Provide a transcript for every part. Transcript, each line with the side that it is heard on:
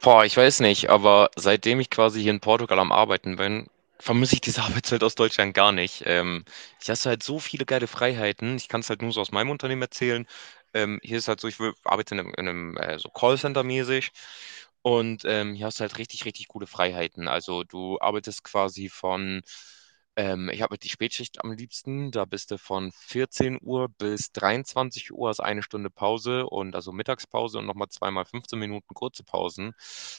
right: Boah, ich weiß nicht, aber seitdem ich quasi hier in Portugal am Arbeiten bin, vermisse ich diese Arbeitszeit aus Deutschland gar nicht. Ich hast halt so viele geile Freiheiten. Ich kann es halt nur so aus meinem Unternehmen erzählen. Hier ist halt so, arbeite in einem, in einem so Callcenter-mäßig. Und hier hast du halt richtig, richtig coole Freiheiten. Also du arbeitest quasi von ich habe die Spätschicht am liebsten. Da bist du von 14 Uhr bis 23 Uhr, hast eine Stunde Pause und also Mittagspause und nochmal zweimal 15 Minuten kurze Pausen.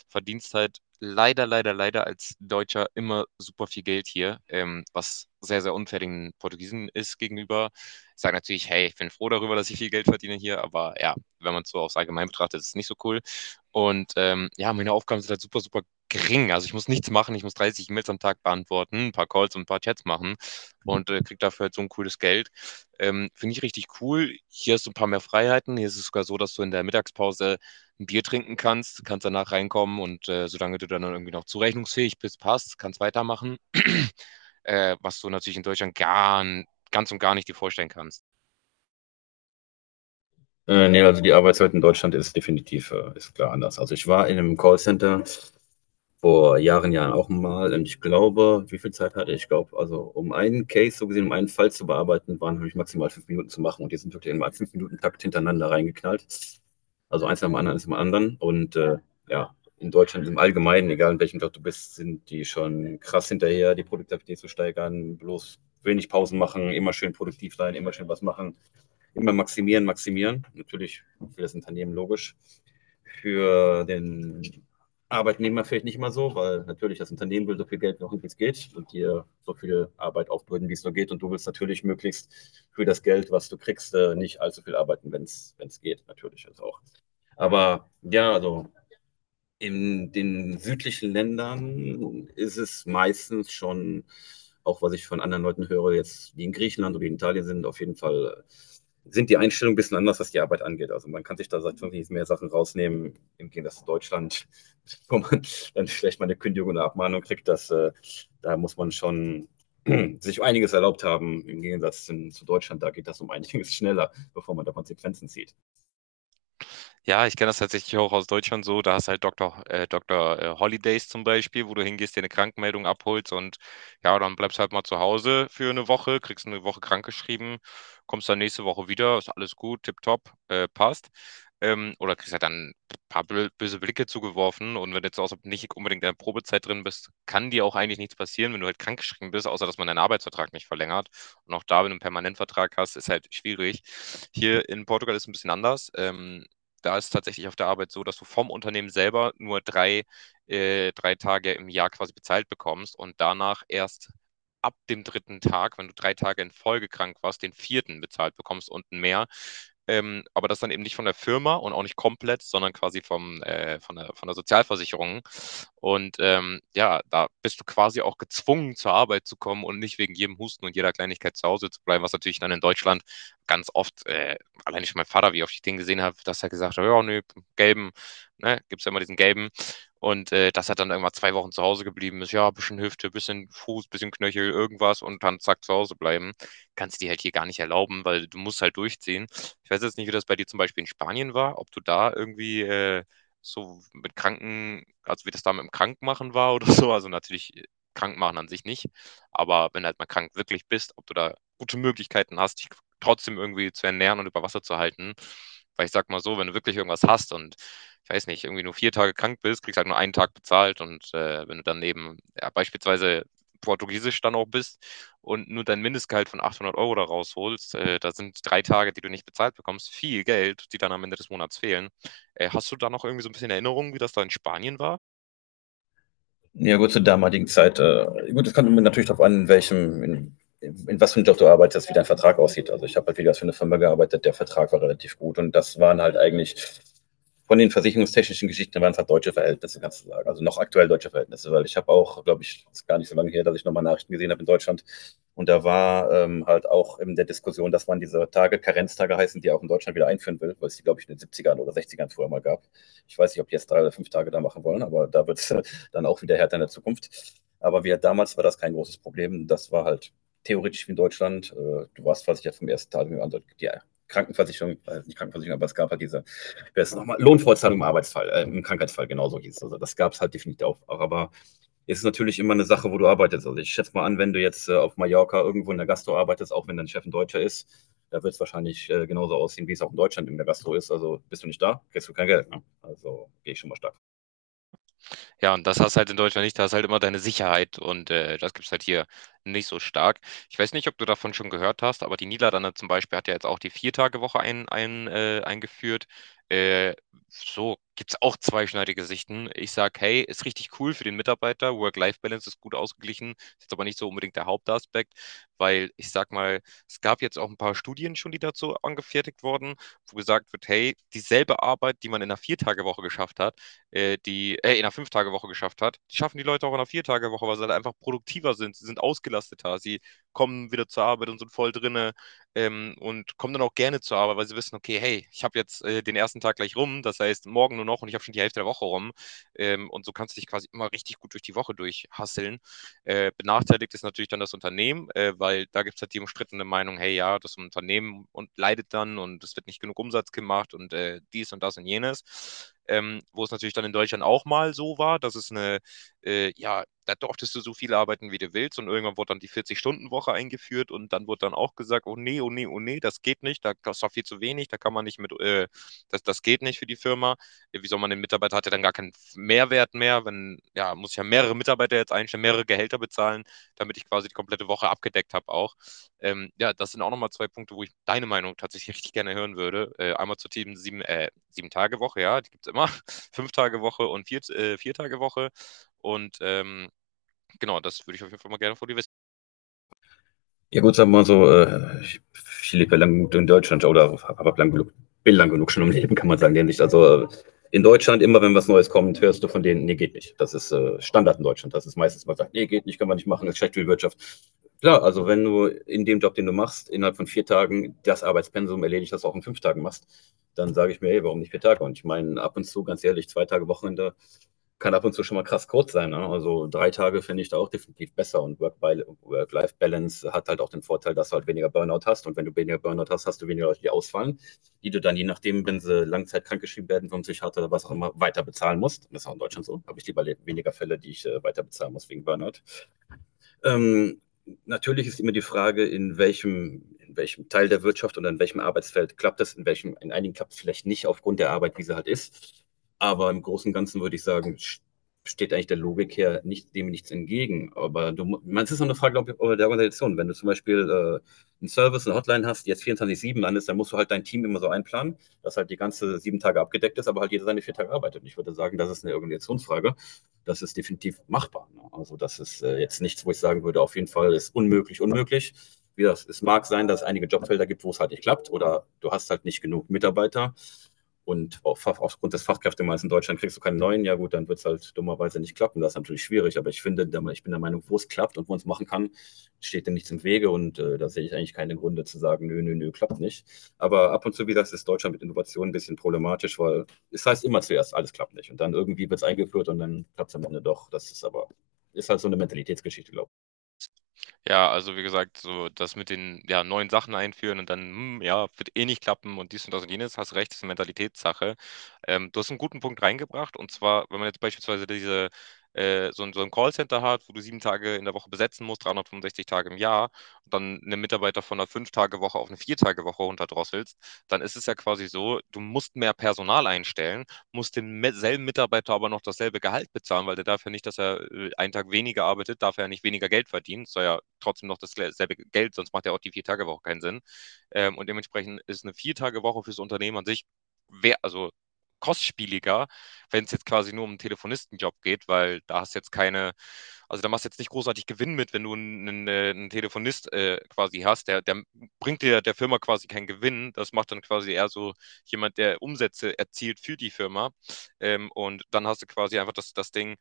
right: Verdienst halt leider, leider, leider als Deutscher immer super viel Geld hier, was sehr, sehr unfair den Portugiesen ist gegenüber. Ich sage natürlich, hey, ich bin froh darüber, dass ich viel Geld verdiene hier, aber ja, wenn man es so aufs Allgemein betrachtet, ist es nicht so cool. Und ja, meine Aufgaben sind halt super, super gering. Also ich muss nichts machen, ich muss 30 E-Mails am Tag beantworten, ein paar Calls und ein paar Chats machen und kriege dafür halt so ein cooles Geld. Finde ich richtig cool. Hier hast du ein paar mehr Freiheiten. Hier ist es sogar so, dass du in der Mittagspause ein Bier trinken kannst, kannst danach reinkommen und solange du dann irgendwie noch zurechnungsfähig bist, passt, kannst weitermachen. Was du natürlich in Deutschland gar, ganz und gar nicht dir vorstellen kannst.
left: Nee, also die Arbeitswelt in Deutschland ist definitiv, ist klar anders. Also ich war in einem Callcenter vor Jahren auch mal und ich glaube, wie viel Zeit hatte ich? Ich glaube, also um einen Case, so gesehen, um einen Fall zu bearbeiten, waren habe ich maximal fünf Minuten zu machen, und die sind wirklich in einem fünf Minuten Takt hintereinander reingeknallt. Also eins nach dem anderen und ja, in Deutschland im Allgemeinen, egal in welchem Job du bist, sind die schon krass hinterher, die Produktivität zu steigern, bloß wenig Pausen machen, immer schön produktiv sein, immer schön was machen, immer maximieren, maximieren. Natürlich für das Unternehmen logisch. Für den Arbeitnehmer vielleicht nicht mal so, weil natürlich das Unternehmen will so viel Geld noch wie es geht und dir so viel Arbeit aufbürden, wie es nur geht. Und du willst natürlich möglichst für das Geld, was du kriegst, nicht allzu viel arbeiten, wenn es geht, natürlich. Also auch. Aber ja, also in den südlichen Ländern ist es meistens schon, auch was ich von anderen Leuten höre, jetzt die in Griechenland oder in Italien sind, auf jeden Fall sind die Einstellungen ein bisschen anders, was die Arbeit angeht. Also man kann sich da seit wirklich mehr Sachen rausnehmen, im Gegensatz zu Deutschland, wo man dann vielleicht mal eine Kündigung oder Abmahnung kriegt, dass da muss man schon sich einiges erlaubt haben, im Gegensatz zu Deutschland, da geht das um einiges schneller, bevor man da Konsequenzen zieht.
right: Ja, ich kenne das tatsächlich auch aus Deutschland so. Da hast halt Doktor Holidays zum Beispiel, wo du hingehst, dir eine Krankmeldung abholst und ja, dann bleibst halt mal zu Hause für eine Woche, kriegst eine Woche krankgeschrieben, kommst dann nächste Woche wieder, ist alles gut, tipptopp, passt. Oder kriegst halt dann ein paar böse Blicke zugeworfen und wenn du jetzt auch so nicht unbedingt in der Probezeit drin bist, kann dir auch eigentlich nichts passieren, wenn du halt krankgeschrieben bist, außer dass man deinen Arbeitsvertrag nicht verlängert. Und auch da, wenn du einen Permanentvertrag hast, ist halt schwierig. Hier in Portugal ist es ein bisschen anders. Da ist es tatsächlich auf der Arbeit so, dass du vom Unternehmen selber nur drei Tage im Jahr quasi bezahlt bekommst und danach erst ab dem dritten Tag, wenn du 3 Tage in Folge krank warst, den vierten bezahlt bekommst und mehr. Aber das dann eben nicht von der Firma und auch nicht komplett, sondern quasi von der Sozialversicherung. Und ja, da bist du quasi auch gezwungen, zur Arbeit zu kommen und nicht wegen jedem Husten und jeder Kleinigkeit zu Hause zu bleiben, was natürlich dann in Deutschland ganz oft alleine schon mein Vater, wie oft ich den gesehen habe, dass er gesagt hat, ja, nö, gelben, ne, gibt es ja immer diesen gelben. Und dass er dann irgendwann 2 Wochen zu Hause geblieben ist, ja, bisschen Hüfte, bisschen Fuß, bisschen Knöchel, irgendwas und dann zack zu Hause bleiben. Kannst du dir halt hier gar nicht erlauben, weil du musst halt durchziehen. Ich weiß jetzt nicht, wie das bei dir zum Beispiel in Spanien war, ob du da irgendwie so mit Kranken, also wie das da mit dem Krankmachen war oder so. Also natürlich krank machen an sich nicht, aber wenn du halt mal krank wirklich bist, ob du da gute Möglichkeiten hast, dich trotzdem irgendwie zu ernähren und über Wasser zu halten. Weil ich sag mal so, wenn du wirklich irgendwas hast und ich weiß nicht, irgendwie nur 4 Tage krank bist, kriegst halt nur einen Tag bezahlt und wenn du dann eben ja, beispielsweise portugiesisch dann auch bist und nur dein Mindestgehalt von 800 € da rausholst, da sind 3 Tage, die du nicht bezahlt bekommst, viel Geld, die dann am Ende des Monats fehlen. Hast du da noch irgendwie so ein bisschen Erinnerung, wie das da in Spanien war?
left: Ja, gut, zur damaligen Zeit. Gut, es kommt immer natürlich darauf an, in welchem, in was für einem Job du arbeitest, wie dein Vertrag aussieht. Also ich habe halt wieder für eine Firma gearbeitet, der Vertrag war relativ gut, und das waren halt eigentlich von den versicherungstechnischen Geschichten waren es halt deutsche Verhältnisse, kannst du sagen. Also noch aktuell deutsche Verhältnisse, weil ich habe auch, glaube ich, ist gar nicht so lange her, dass ich nochmal Nachrichten gesehen habe in Deutschland. Und da war halt auch in der Diskussion, dass man diese Tage, Karenztage heißen, die auch in Deutschland wieder einführen will, weil es die, glaube ich, in den 70ern oder 60ern früher mal gab. Ich weiß nicht, ob die jetzt drei oder fünf Tage da machen wollen, aber da wird es dann auch wieder härter in der Zukunft. Damals war das kein großes Problem. Das war halt theoretisch wie in Deutschland. Du warst versichert vom ersten Tag an. Die Krankenversicherung, nicht Krankenversicherung, aber es gab halt diese, wer ist nochmal, Lohnfortzahlung im Arbeitsfall, im Krankheitsfall, genauso hieß es. Also das gab es halt definitiv auch. Aber es ist natürlich immer eine Sache, wo du arbeitest. Also ich schätze mal an, wenn du jetzt auf Mallorca irgendwo in der Gastro arbeitest, auch wenn dein Chef ein Deutscher ist, da wird es wahrscheinlich genauso aussehen, wie es auch in Deutschland in der Gastro ist. Also bist du nicht da, kriegst du kein Geld. Ne? Also gehe ich schon mal stark.
right: Ja, und das hast halt in Deutschland nicht, da hast halt immer deine Sicherheit und das gibt's halt hier nicht so stark. Ich weiß nicht, ob du davon schon gehört hast, aber die Niederlande zum Beispiel hat ja jetzt auch die Viertagewoche eingeführt. Äh, so gibt's auch zweischneidige Sichten. Ich sag, hey, ist richtig cool für den Mitarbeiter, Work-Life-Balance ist gut ausgeglichen, ist jetzt aber nicht so unbedingt der Hauptaspekt, weil ich sag mal, es gab jetzt auch ein paar Studien schon, die dazu angefertigt wurden, wo gesagt wird, hey, dieselbe Arbeit, die man in einer Viertagewoche geschafft hat, die in einer Fünf-Tage-Woche geschafft hat. Die schaffen die Leute auch in einer Vier-Tage-Woche, weil sie halt einfach produktiver sind. Sie sind ausgelasteter. Sie kommen wieder zur Arbeit und sind voll drinne und kommen dann auch gerne zur Arbeit, weil sie wissen, okay, hey, ich habe jetzt den ersten Tag gleich rum, das heißt morgen nur noch und ich habe schon die Hälfte der Woche rum. Und so kannst du dich quasi immer richtig gut durch die Woche durchhasseln. Benachteiligt ist natürlich dann das Unternehmen, weil da gibt es halt die umstrittene Meinung, hey ja, das Unternehmen und leidet dann und es wird nicht genug Umsatz gemacht und dies und das und jenes. Wo es natürlich dann in Deutschland auch mal so war, dass ja, da durftest du so viel arbeiten, wie du willst und irgendwann wurde dann die 40-Stunden-Woche eingeführt und dann wurde dann auch gesagt, oh nee, oh nee, oh nee, das geht nicht, da, das ist doch viel zu wenig, da kann man nicht mit, das geht nicht für die Firma. Ja, wie soll man den Mitarbeiter, hat ja dann gar keinen Mehrwert mehr, wenn, ja, muss ich ja mehrere Mitarbeiter jetzt einstellen, mehrere Gehälter bezahlen, damit ich quasi die komplette Woche abgedeckt habe auch. Ja, das sind auch nochmal zwei Punkte, wo ich deine Meinung tatsächlich richtig gerne hören würde. Einmal zur Team sieben Tage Woche, ja, die gibt es immer, fünf Tage Woche und vier Tage Woche. Und genau, das würde ich auf jeden Fall mal gerne vor die
left: Ja gut, sagen wir mal so, ich lebe ja lang genug in Deutschland oder bin lang genug schon im Leben, kann man sagen, nämlich. Also in Deutschland, immer wenn was Neues kommt, hörst du von denen, nee, geht nicht. Das ist Standard in Deutschland. Das ist meistens, man sagt, nee, geht nicht, können wir nicht machen, das ist schlecht für die Wirtschaft. Klar, also wenn du in dem Job, den du machst, innerhalb von vier Tagen das Arbeitspensum erledigt, das du auch in fünf Tagen machst, dann sage ich mir, hey, warum nicht vier Tage? Und ich meine, ab und zu, ganz ehrlich, zwei Tage Wochenende kann ab und zu schon mal krass kurz sein. Ne? Also drei Tage finde ich da auch definitiv besser. Und Work-Life-Balance hat halt auch den Vorteil, dass du halt weniger Burnout hast. Und wenn du weniger Burnout hast, hast du weniger Leute, die ausfallen, die du dann je nachdem, wenn sie langzeitkrank geschrieben werden vom Psychiater oder was auch immer, weiter bezahlen musst. Das ist auch in Deutschland so. Habe ich lieber weniger Fälle, die ich weiter bezahlen muss wegen Burnout. Ähm, Natürlich ist immer die Frage, in welchem Teil der Wirtschaft oder in welchem Arbeitsfeld klappt das, in welchem, in einigen klappt es vielleicht nicht aufgrund der Arbeit, wie sie halt ist. Aber im Großen und Ganzen würde ich sagen, steht eigentlich der Logik her nicht, dem nichts entgegen. Man, es ist auch eine Frage, glaube ich, der Organisation. Wenn du zum Beispiel einen Service, eine Hotline hast, die jetzt 24-7 landest, dann musst du halt dein Team immer so einplanen, dass halt die ganze sieben Tage abgedeckt ist, aber halt jeder seine vier Tage arbeitet. Ich würde sagen, das ist eine Organisationsfrage, das ist definitiv machbar. Ne? Also das ist jetzt nichts, wo ich sagen würde, auf jeden Fall ist unmöglich, unmöglich. Wie das, es mag sein, dass es einige Jobfelder gibt, wo es halt nicht klappt oder du hast halt nicht genug Mitarbeiter und aufgrund des Fachkräftemangels in Deutschland kriegst du keinen neuen. Ja gut, dann wird es halt dummerweise nicht klappen. Das ist natürlich schwierig, aber ich bin der Meinung, wo es klappt und wo man es machen kann, steht dem nichts im Wege, und da sehe ich eigentlich keine Gründe zu sagen, nö, nö, nö, klappt nicht. Aber ab und zu, wie gesagt, ist Deutschland mit Innovation ein bisschen problematisch, weil es heißt immer zuerst, alles klappt nicht. Und dann irgendwie wird es eingeführt und dann klappt es am Ende doch. Ist halt so eine Mentalitätsgeschichte, glaube ich.
right: Ja, also wie gesagt, so das mit den ja, neuen Sachen einführen und dann, ja, wird eh nicht klappen und dies und das und jenes, hast recht, ist eine Mentalitätssache. Du hast einen guten Punkt reingebracht und zwar, wenn man jetzt beispielsweise so ein Callcenter hat, wo du 7 Tage in der Woche besetzen musst, 365 Tage im Jahr, und dann einen Mitarbeiter von einer Fünf-Tage-Woche auf eine Vier-Tage-Woche runterdrosselst, dann ist es ja quasi so, du musst mehr Personal einstellen muss demselben Mitarbeiter aber noch dasselbe Gehalt bezahlen, weil der darf ja nicht, dass er einen Tag weniger arbeitet, darf er ja nicht weniger Geld verdienen, soll ja trotzdem noch dasselbe Geld, sonst macht ja auch die Vier-Tage-Woche keinen Sinn. Und dementsprechend ist eine Vier-Tage-Woche fürs Unternehmen an sich, also kostspieliger, wenn es jetzt quasi nur um einen Telefonistenjob geht, weil da hast jetzt keine, also da machst du jetzt nicht großartig Gewinn mit, wenn du einen Telefonist quasi hast. Der bringt dir der Firma quasi keinen Gewinn. Das macht dann quasi eher so jemand, der Umsätze erzielt für die Firma. Und dann hast du quasi einfach das Ding,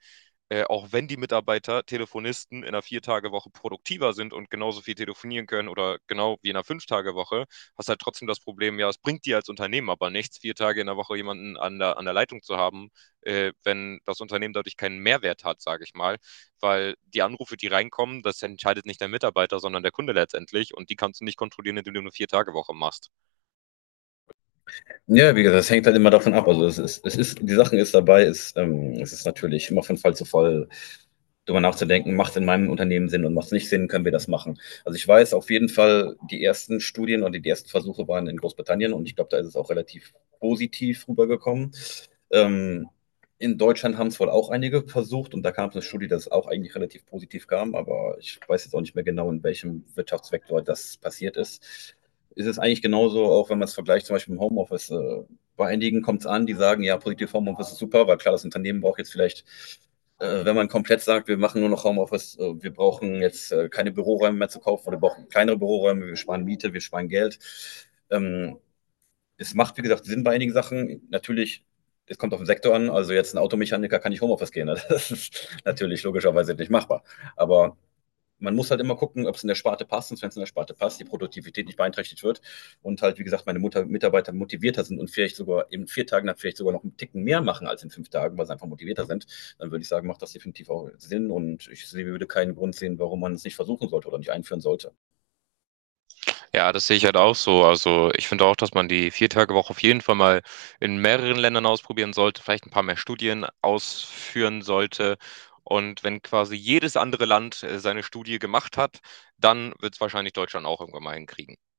right: auch wenn die Mitarbeiter, Telefonisten in einer Vier-Tage-Woche produktiver sind und genauso viel telefonieren können oder genau wie in einer Fünf-Tage-Woche, hast halt trotzdem das Problem, ja, es bringt dir als Unternehmen aber nichts, 4 Tage in der Woche jemanden an der Leitung zu haben, wenn das Unternehmen dadurch keinen Mehrwert hat, sage ich mal, weil die Anrufe, die reinkommen, das entscheidet nicht der Mitarbeiter, sondern der Kunde letztendlich und die kannst du nicht kontrollieren, indem du eine Vier-Tage-Woche machst.
left: Ja, wie gesagt, das hängt halt immer davon ab. Also die Sachen ist dabei, ist, es ist natürlich immer von Fall zu Fall darüber nachzudenken, macht es in meinem Unternehmen Sinn und macht es nicht Sinn, können wir das machen. Also ich weiß auf jeden Fall, die ersten Studien und die ersten Versuche waren in Großbritannien und ich glaube, da ist es auch relativ positiv rübergekommen. Ähm, in Deutschland haben es wohl auch einige versucht, und da kam es eine Studie, dass es auch eigentlich relativ positiv kam, aber ich weiß jetzt auch nicht mehr genau, in welchem Wirtschaftsvektor das passiert ist, ist es eigentlich genauso, auch wenn man es vergleicht, zum Beispiel im Homeoffice. Bei einigen kommt es an, die sagen, ja, positiv, Homeoffice ist super, weil klar, das Unternehmen braucht jetzt vielleicht, wenn man komplett sagt, wir machen nur noch Homeoffice, wir brauchen jetzt keine Büroräume mehr zu kaufen oder wir brauchen kleinere Büroräume, wir sparen Miete, wir sparen Geld. Ähm, Es macht, wie gesagt, Sinn bei einigen Sachen. Natürlich, es kommt auf den Sektor an. Also jetzt ein Automechaniker kann nicht Homeoffice gehen. Ne? Das ist natürlich logischerweise nicht machbar. Aber man muss halt immer gucken, ob es in der Sparte passt, und wenn es in der Sparte passt, die Produktivität nicht beeinträchtigt wird und halt, wie gesagt, meine Mutter, Mitarbeiter motivierter sind und vielleicht sogar in vier Tagen dann vielleicht sogar noch einen Ticken mehr machen als in fünf Tagen, weil sie einfach motivierter sind, dann würde ich sagen, macht das definitiv auch Sinn und ich würde keinen Grund sehen, warum man es nicht versuchen sollte oder nicht einführen sollte.
right: Ja, das sehe ich halt auch so. Also ich finde auch, dass man die Viertagewoche auf jeden Fall mal in mehreren Ländern ausprobieren sollte, vielleicht ein paar mehr Studien ausführen sollte. Und wenn quasi jedes andere Land seine Studie gemacht hat, dann wird es wahrscheinlich Deutschland auch irgendwann mal hinkriegen.